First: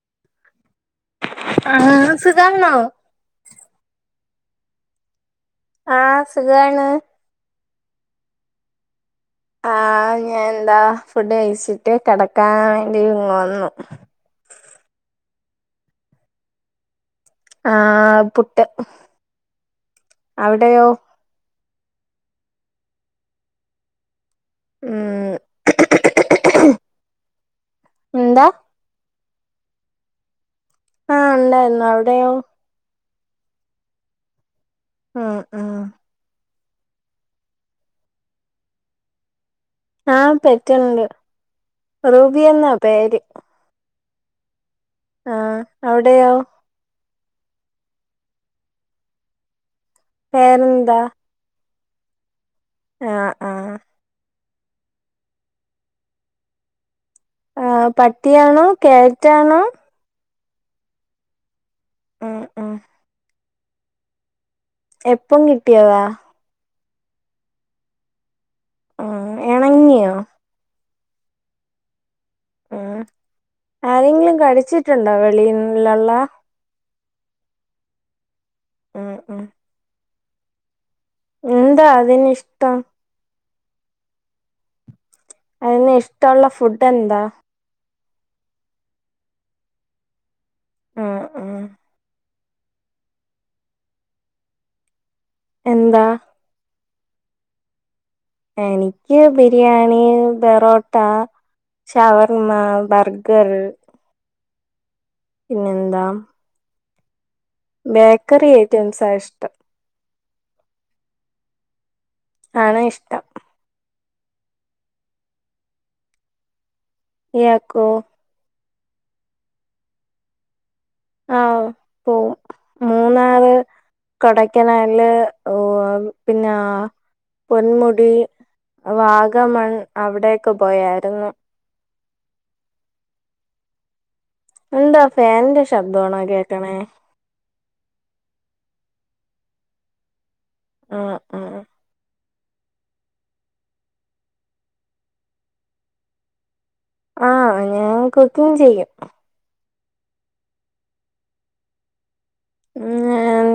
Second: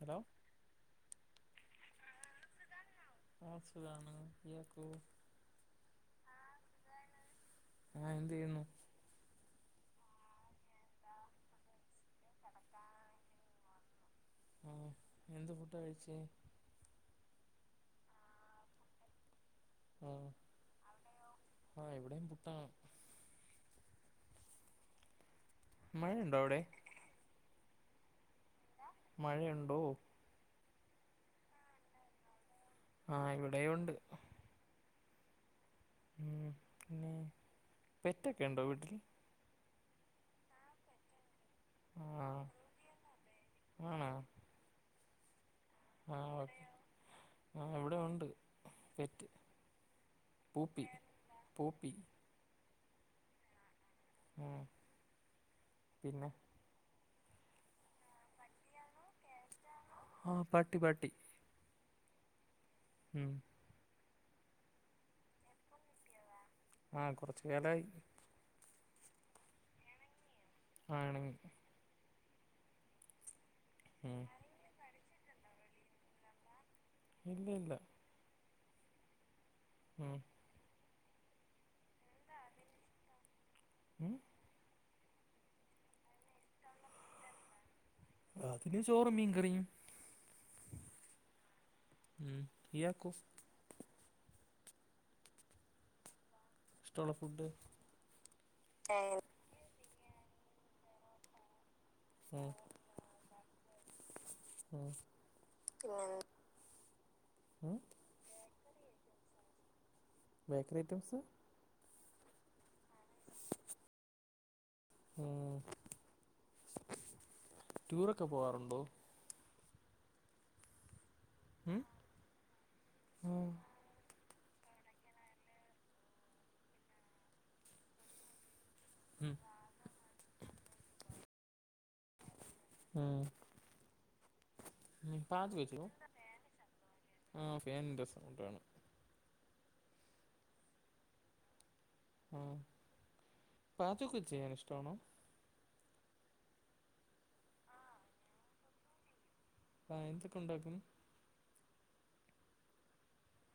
Hello ആഹ് സുഖാണോ? ആഹ് സുഖാണ് നിനക്കോ? ആഹ് സുഖാണ് ആഹ് എന്ത് ചെയ്യുന്നു ആഹ് ഞാൻ എന്താ ഫുഡ് കഴിച്ചിട്ട് കെടക്കാൻ വേണ്ടി വന്നു ആഹ് എന്ത് ഫുഡ് കഴിച്ചേ? ആഹ് പുട്ട് ആഹ് അവിടെയോ? ആഹ് ഇവിടെയും പുട്ടാ [unintelligible] മഴ ഉണ്ടോ അവിടെ? എന്താ മഴയുണ്ടോ ആഹ് ഇല്ലാ ഇല്ല അവിടെയോ? ആഹ് ഇവിടെയും ഉണ്ട് ആ -ആ മ്മ് പിന്നെ പെറ്റൊക്കെണ്ടോ വീട്ടിൽ ആഹ് പെറ്റുണ്ട് ആ റൂബിയെന്നാ പേര് ആണോ ആഹ് അവിടെയോ? ആഹ് ഓക്കെ ആഹ് ഇവിടെ ഒണ്ട് പെറ്റ് പൂപ്പി പേരെന്താ? പൂപ്പി ആഹ്-ആഹ് ഉം പിന്നെ ആഹ് പട്ടിയാണോ ക്യാറ്റ് ആണോ ആഹ് പട്ടി പട്ടി മ്മ് മ് ഉം എപ്പം കിട്ടിയതാ ആഹ് കൊറച്ചു കാലായി ആഹ് എണങ്ങിയോ ആണ് ഉം ഉം ആരെയെങ്കിലും കടിച്ചിട്ടുണ്ടോ വെളീയിലുള്ള ഇല്ല ഇല്ല ഉം ഉം ഉം എന്താ അതിന് ഇഷ്ടം ഉം [unintelligible] അതിന് ഇഷ്ടമുള്ള ഫുഡ് എന്താ അതിന് ചോറും മീൻകറിയും ഉം ഉം ഉം ഇയാക്കോ എന്താ ഇഷ്ടള്ള ഫുഡ് എനിക്ക് ബിരിയാണി പൊറോട്ട ഉം ഷവർമ്മ ബർഗ ഗർ [unintelligible] പിന്നെന്താ ഉം ബേക്കറി ഐറ്റംസാ ഇഷ്ടം ബേക്കറി ഐറ്റംസ് ആണ് ഇഷ്ടം ഉം ഇയാക്കോ ഒക്കെ പോവാറുണ്ടോ ആഹ് ഉം പോവും മൂന്നാറ് കൊടൈക്കനാലില് പിന്നെ പൊന്മുടി ഉം വാഗമൺ അവിടെയൊക്കെ പോയായിരുന്നു ഉം എന്താ ഫാനിന്റെ പാചകം ചെയ്യോ ശബ്ദാണോ കേക്കണേ ആഹ് ഫാനിൻ്റെ സൗണ്ടാണ് ആഹ് ആഹ് ആഹ് പാചകക്കെ ചെയ്യാൻ ഇഷ്ടമാണോ ആഹാ ഞാൻ കുക്കിംഗ്‌ ചെയ്യും ആഹ് എന്തൊക്കെ ഉണ്ടാക്കും ഉം ഞാൻ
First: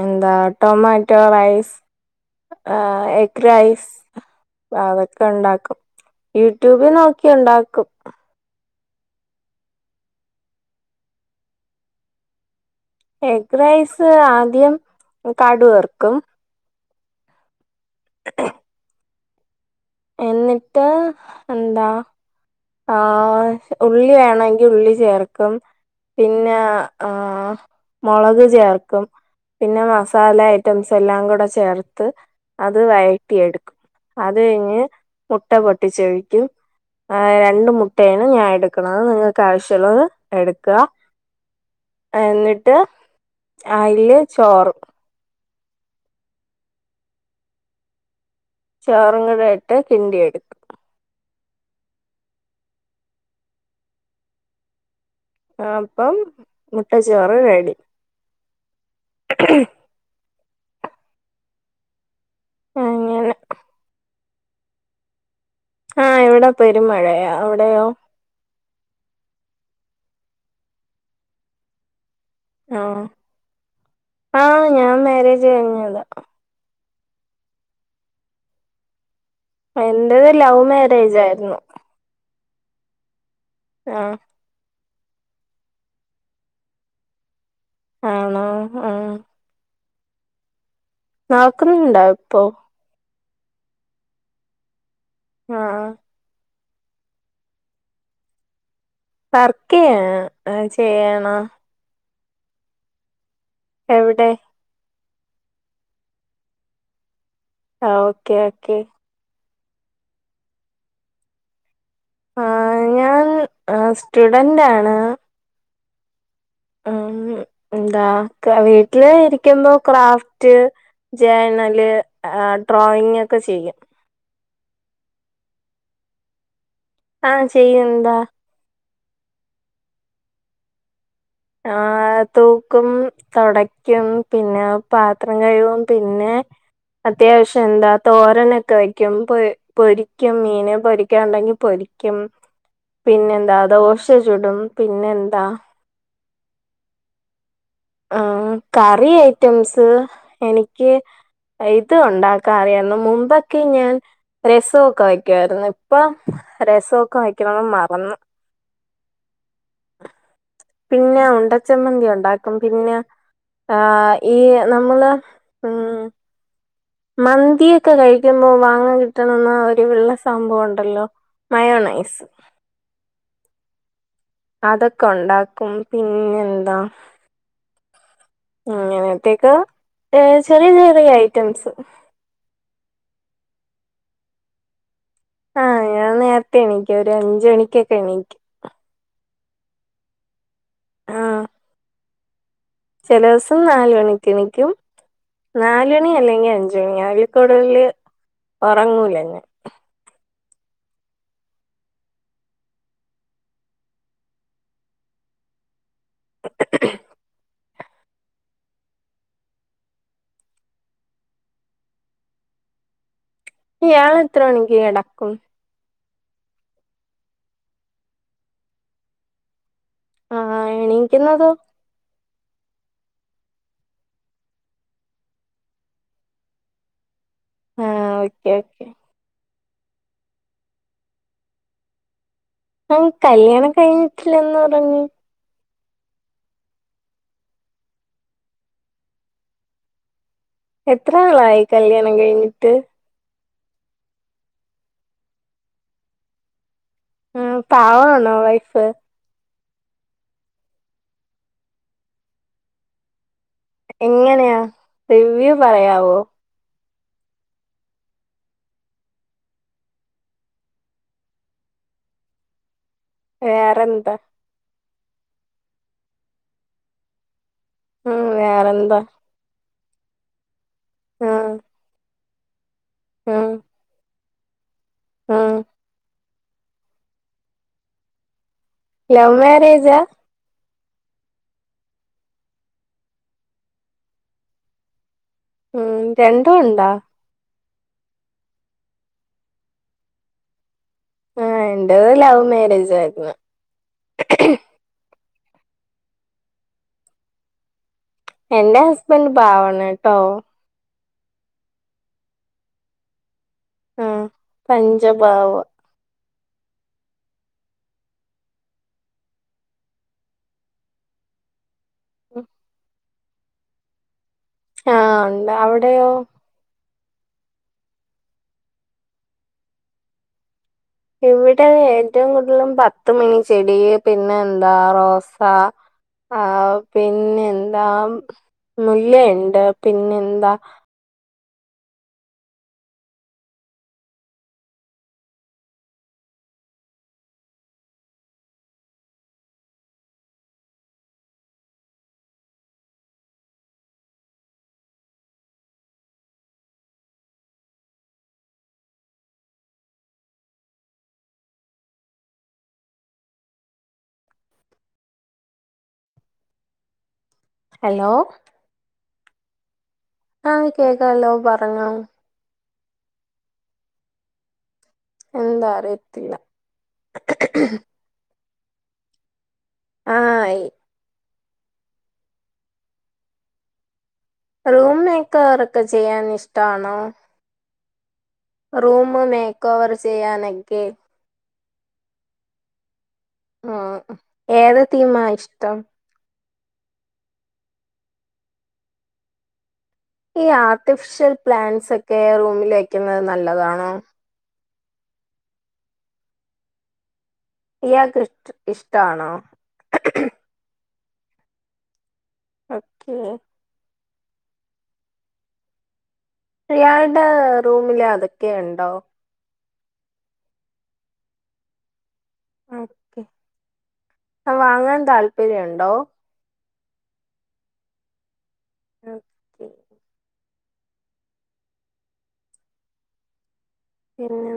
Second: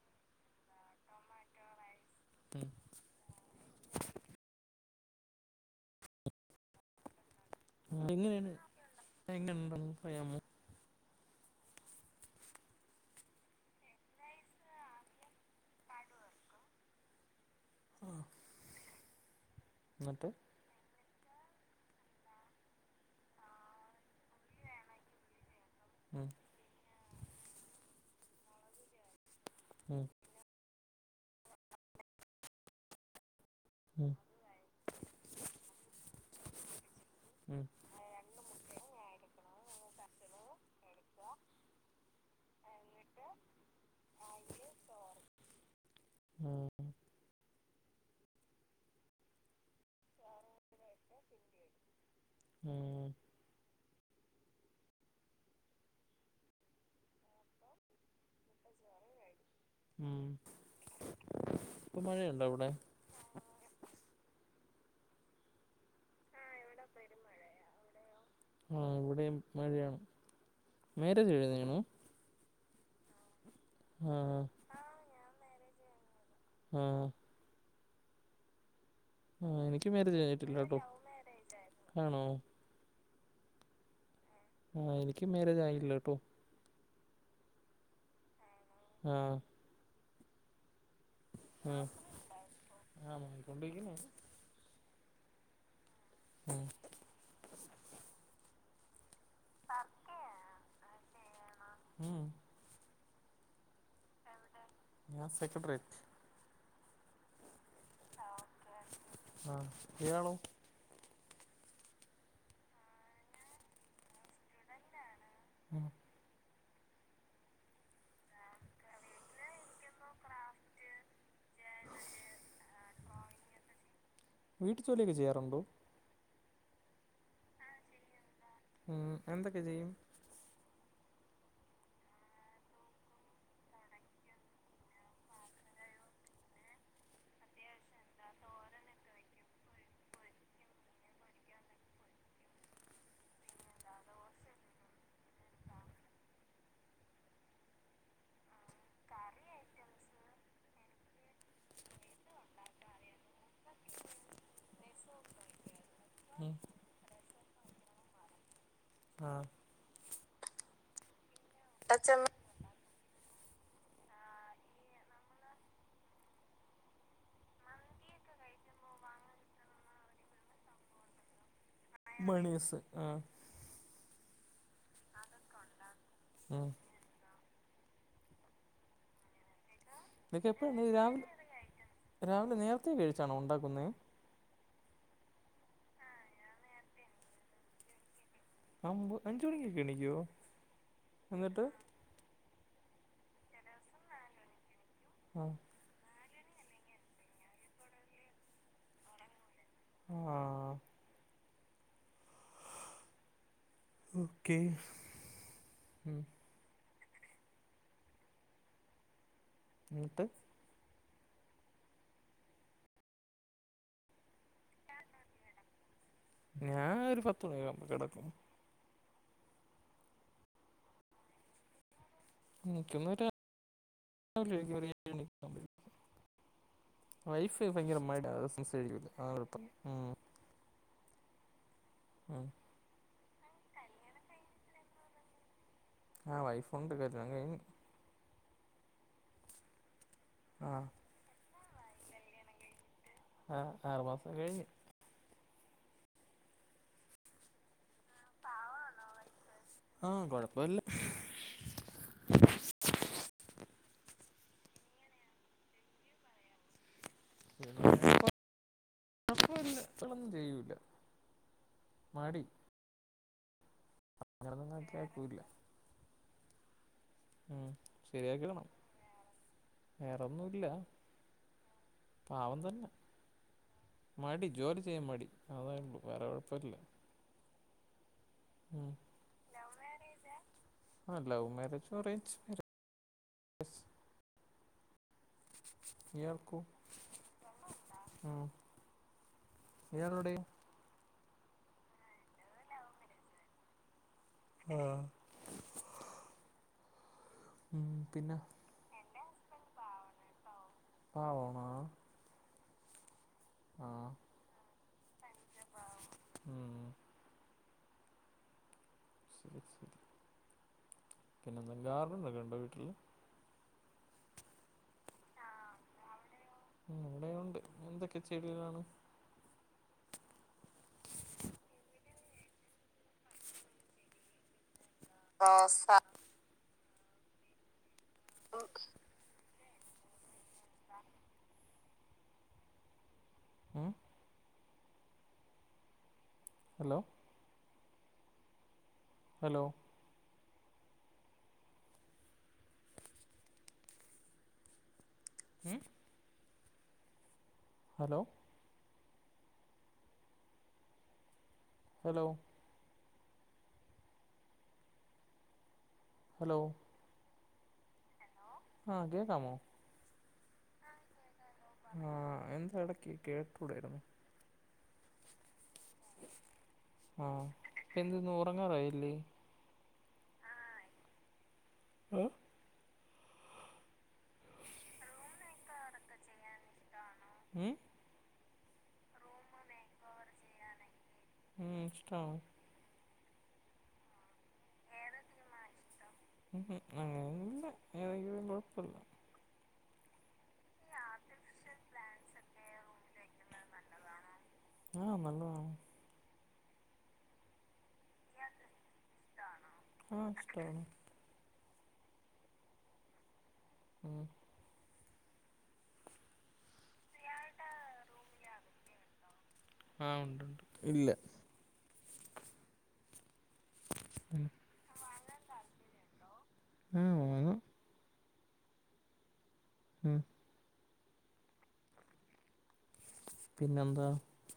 എന്താ ടൊമാറ്റോ റൈസ് ആഹ് എഗ്റൈസ് അതൊക്കെ ഉണ്ടാക്കും യൂട്യൂബ് നോക്കി ഉണ്ടാ [unintelligible] എങ്ങനണ്ടന്ന് പറയാമോ എഗ് റൈസ് ആദ്യം കടുക് വറക്കും ആഹ് ന്നിട്ട് ന്നിട്ട് എന്താ ആഹ് ഉള്ളി വേണമെങ്കിൽ ഉള്ളി ചേർക്കും ഉം പിന്നെ ആഹ് മുളക് ചേർക്കും പിന്നെ ഉം മസാല ഐറ്റംസ് എല്ലാം കൂടെ ചേർത്ത് അത് വയറ്റി എടുക്കും ഉം അത് കഴിഞ്ഞ് മുട്ട പൊട്ടിചൊയിക്കും ഉം രണ്ട് മുട്ടേ ആണു ഞാൻ എടുകുണത് നിങ്ങൾക്ക് ആവിശ്യം ഉള്ളത് എടുക്കാ ന്നിട്ട് ആയില് ചോറ് ഉം ഹ് ചോറ് കറിയായിട്ട് കിണ്ടി എടുക്കും ഉം ആ അപ്പൊ മുട്ട ചോറ് റെഡി ഉം ഇപ്പൊ മഴയുണ്ടോ അവിടെ അങ്ങനെ ആഹ് ഇവിടാ പെരും മഴയാ അവിടെയോ അഹ് ഇവിടെ മഴ ആണു മേരേജ് കയിഞ്ഞിക്ണോ ആഹ് ആഹ് ആഹാ ഞാൻ മാരേജ് കഴിഞ്ഞു ആഹ് ആ എനിക്ക് മേരജ് എന്റേത് ലവ് കഴഞ്ഞിട്ടില്ലട്ടോ മാരേജ് ആയിരുന്നു ആണോ ആഹാ ആ എനിക്ക് മേരേജ് ആയില്ല ട്ടോ ആണോ ആഹ് ഉം നോക്കുന്നുണ്ടോ ഇപ്പോ ആഹ് നോകിക്കൊണ്ടിരിക്കുന്നു ആഹ് ആഹ് ആഹ് വർക്ക് ഇയാ ചെയ്യാണോ ഉം എവിടെ ഞാൻ സെക്കട്രിയേറ്റ് ആഹ് ഓക്കെ ഓക്കേ ആഹ് ഇയാളോ ആ ഞാൻ സ്റ്റുഡന്റ് ആണ് ആഹ് ആഹ് എന്താ വീട്ടില് ഇരിക്കുമ്പോ ക്രാഫ്റ്റ് ജേണല് ഡ്രോയിങ് ഒക്കെ ചെയ്യും വീട്ട് ജോലിയൊക്കെ ചെയ്യാറുണ്ടോ ആഹ് ചെയ്യും എന്താ ഉം എന്തൊക്കെ ചെയ്യും ആഹ് തൂക്കും തൊടയ്ക്കും പിന്നെ പാത്രം കഴുകും പിന്നെ അത്യാവശ്യം എന്താ തോരനൊക്കെ വയ്ക്കും പൊ പൊരിക്കും മീന് പൊരിക്കാനുണ്ടെങ്കിൽ പൊരിക്കും പിന്നെന്താ ദോശ ചുടും പിന്നെന്താ ആഹ് കറി ഐറ്റംസ് എനിക്ക് ഇത് ഉണ്ടാക്കാറിയാരുന്നു മുമ്പൊക്കെ ഞാൻ രസൊക്കെ വയ്ക്കുമായിരുന്നു ഇപ്പൊ ഉം രസൊക്കെ വയ്ക്ക്ണെത് മറന്നു ആഹ് പിന്നെ ഉണ്ടച്ചമ്മന്തി ഉണ്ടാക്കും പിന്നെ ആഹ് ഈ നമ്മള് ഉം മന്തിയൊക്കെ കഴിക്കുമ്പോ വാങ്ങാൻ കിട്ടണെന്ന ഒരു വെള്ള സംഭവം ഉണ്ടല്ലോ മയൊണെ മണീസ് ആഹ് അതൊക്കെ ഉണ്ടാക്കും പിന്നെ ഉം എന്താ ഇങ്ങനെത്തേക്ക ഏഹ് ഇതൊക്കെ ചെറിയ എപ്പോഴാണ് ചെറിയ രാവിലെ ഐറ്റംസ് രാവിലെ നേരത്തെ എണീച്ചാണോ ഉണ്ടാക്കുന്നത് ആഹ് ഞാൻ നേരത്തെ എണീക്കും ഒരു അഞ്ച് മണിക്കൊക്കെ എണീക്കും അമ്പൊ അഞ്ച് മണിക്കൊക്കെ എണീക്കോ എന്നിട്ട് ചെലോസം നാല് മണിക്ക് എണീക്കും ആഹ് നാല് മണി അല്ലെങ്കിൽ അഞ്ച് മണി അയ്ല്കൂടുതല് ഉറങ്ങൂല ഞാ ആഹ് ഓക്കെ ഉം [inaudible] ന്നട്ട് ഇയാള് എത്ര മണിക്ക് കെടക്കും ഞാൻ ഒരു പത്ത് മണിയവുമ്പോ കെടക്കും ആഹ് എണീക്കുന്നതോ എണീക്കുന്നതാ ആറര ഏഴു മണി ആകും എണീക്കുമ്പഴേക്ക് വൈഫ് ഭയങ്കരമായിട് ആഹ് ഓക്കെ ഓക്കെ ആസ്മിസിയ്യൂല ആഹ് ഒറപ്പ് ഉം ഉം കല്യാണം കഴിഞ്ഞിട്ടില്ലെന്ന് പറഞ്ഞു ആഹ് വൈഫ് ഉണ്ട് കല്ല്യാണം കയ്ഞ്ഞ് ആ എത്ര നാളായി കല്ല്യാണം കഴിഞ്ഞിട്ട് ആഹ് ആറു മാസം കഴിഞ്ഞു ഉം പാവണോ വൈഫ് ആഹ് കുഴപ്പല്ല എങ്ങനെയാ റിവ്യൂ പറയാവോ [unintelligible] ചെയ്യൂല്ല മടി വേറെന്താ അങ്ങനൊന്നും ഞാൻ ത്തേക്കുല്ല ഉം ഉം ശരിയാക്കിടണം വേറെന്താ വേറൊന്നുല്ല ആഹ് പാവം തന്നെ ആഹ് മടി ജോലി ചെയ്യാൻ മടി ആഹ് അതേ ഉള്ളൂ വേറെ കുഴപ്പമില്ല ഉം ലൗ മാരേജാ ആഹ് ലവ് മാരേജും അറേഞ്ച് ഉം രണ്ടും ഇയാൾക്കോ ഉണ്ടോ ഉം ഇയാളെവടെ ഏഹ് എന്റെ ലവ് മാരേജ് ആയിരുന്നു ആഹ് ഉം പിന്നെ എന്റെ ഹസ്ബന്റ് പാവാണ് കെട്ടോ പാവാണോ ആ ആഹ് പഞ്ചപാവ ഉം പിന്നെ എന്താ ഗാർഡനൊക്കെ ഉണ്ടോ വീട്ടിൽ ആഹ് ഉണ്ട് അവിടെയോ ഉം ഇവിടെ ഉണ്ട് എന്തൊക്കെ ചെടികളാണ് ഇവിടെ ഏറ്റവും കൂടുതലും പത്തുമണി ചെടി പിന്നെ എന്താ റോസ് ആഹ് ആഹു പിന്നെന്താ മുല്ലുണ്ട് പിന്നെന്താ ഉം ഹലോ ഹലോ ഏ ഹലോ ഹലോ ഹലോ ഹലോ ആ കേക്കാമോ ആഹ് കേക്കാലോ പറഞ്ഞോ ആഹ് എന്താ ഇടക്ക് കേട്ടൂടായിരുന്നു എന്താ അറിയത്തില്ല എന്ത്ന്ന് ഉറങ്ങാറായില്ലേ ആഹ് ആയി മം റൂം മേക്കാറൊക്കെ ചെയ്യാൻ ഇഷ്ടണോ ഉം റൂം മേക്ക ഓവർ ചെയ്യാനൊക്കെ ഏഹ് ഇഷ്ടോണ് ആഹ് ഏത് തീമാ ഇഷ്ടം ഉ ഉം അങ്ങനെയല്ല ഏതെയാലും കുഴപ്പില്ല ഈ ആർട്ടിഫിഷ്യൽ പ്ലാന്റ്സ് ഒക്കെ റൂമിൽ വെക്കുന്നത് നല്ലതാണോ ആഹ് നല്ലതാണ് ഇയാൾക്ക് ഇഷ ഇഷ്ടാണോ ആ ഇഷ്ടാണ് ഓക്കേ ഉം അയാളുടെ റൂമില് അതൊക്കെ ഉണ്ടോ? ആഹ് ഉണ്ട്ണ്ട് ഇല്ല ഓക്കെ ആ വാങ്ങാൻ താല്പര്യുണ്ടോ? മ്. ഓ ക്കേ ഉം. പിന്നെ എന്താ? പിന്നെ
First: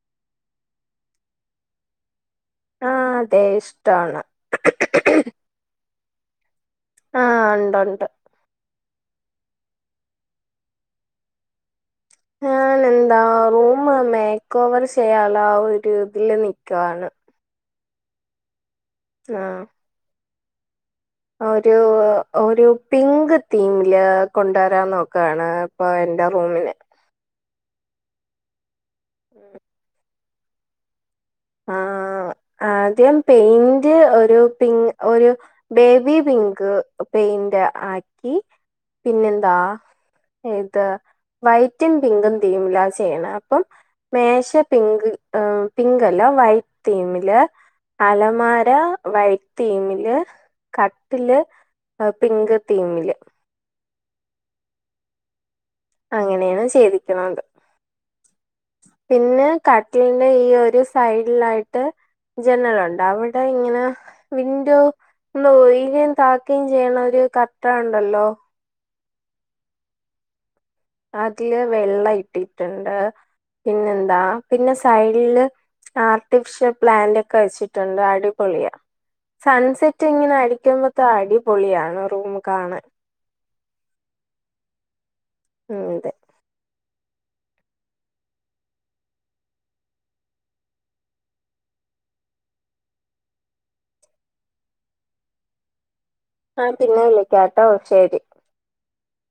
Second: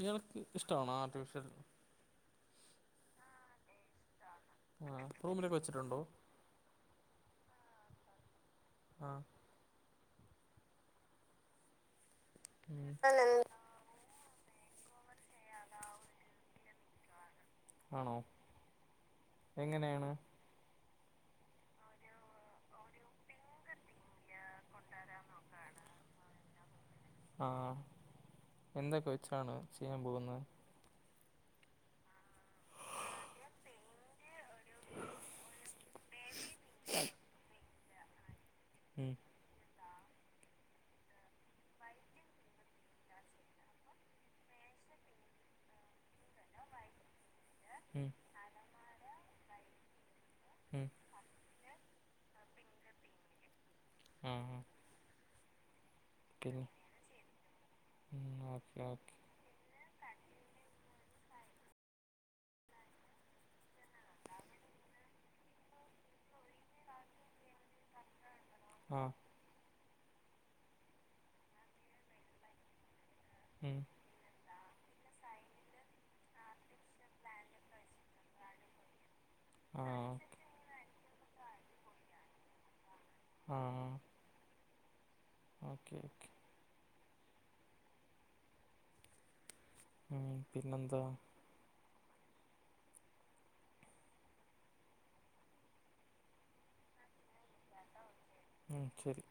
ഇയാൾക്ക് ഇഷ്ടണോ ആർട്ടിഫിഷ്യൽ ആ അതെ ഇഷ്ടാണ്. ആ റൂമിലൊക്കെ വെച്ചിട്ടുണ്ടോ? ആഹ്‌ ഉണ്ട് ഉണ്ട് ആഹ്‌ ഞാൻ ഉം എന്താ റൂം മേക്ക് ഓവർ ചെയ്യാള്ള ആ ഒരു ഇതിൽ നിൽക്കുവയാണ് ആണോ ആഹ് എങ്ങനെയാണ് ഒരു ഒരു പിങ്ക് തീമില് കൊണ്ടുവരാ നോക്കുവാണ് ഇപ്പൊ എന്റെ റൂമിന് ആഹ്‌ എന്തൊക്കെ വെച്ചാണ് ചെയ്യാൻ പോകുന്നെ. ആ ആദ്യം പെയിന്റ് ഒരു പിങ് ഒരു ബേബി പിങ്ക് പെയിന്റ് ആക്കി ഉം പിന്നെന്താ ഇത് വൈറ്റും പിങ്കും തീമിലാ ചെയ്യണ അപ്പം മേശ പിങ്ക് ഏ പിങ്ക് ലോ വൈറ്റ് തീമില് ഉം അലമാര വൈ തീമില് ഉം കട്ടില് പിങ്ക് തീമില് മ് മ് അങ്ങനെയാണ് ചെയ്തിക്കിനൊണ്ട് ഉം ഓക്കെ ഓക്കെ പിന്നെ കട്ട്ലിന്റെ ഈ ഒരു സൈഡിലായിട്ട് ജനലുണ്ട് അവിടെ ഇങ്ങനെ വിൻഡോ ഒന്ന് ഒയ്രേം താക്കേ ചെയ്യണ ഒരു കർട്ടൻണ്ടല്ലോ? ആഹ്‌. അതില് വെള്ളം ഇട്ടിട്ടുണ്ട് ഉം പിന്നെന്താ പിന്നെ സൈഡില് ആർട്ടിഫിഷ്യൽ പ്ലാന്റ് ഒക്കെ വെച്ചിട്ടുണ്ട് അടിപൊളിയ സൺസെറ്റ് ആഹ് ഇങ്ങനെ അടിക്കുമ്പത്തെ അടിപൊളിയാണ് റൂം കാണാൻ ഉം. ഉം ഓക്കെ അതെ ഓക്കെ ഉം പിന്നെന്താ? ആ പിന്നെവിളിക്കാട്ടോ ശരി ഉം ശരി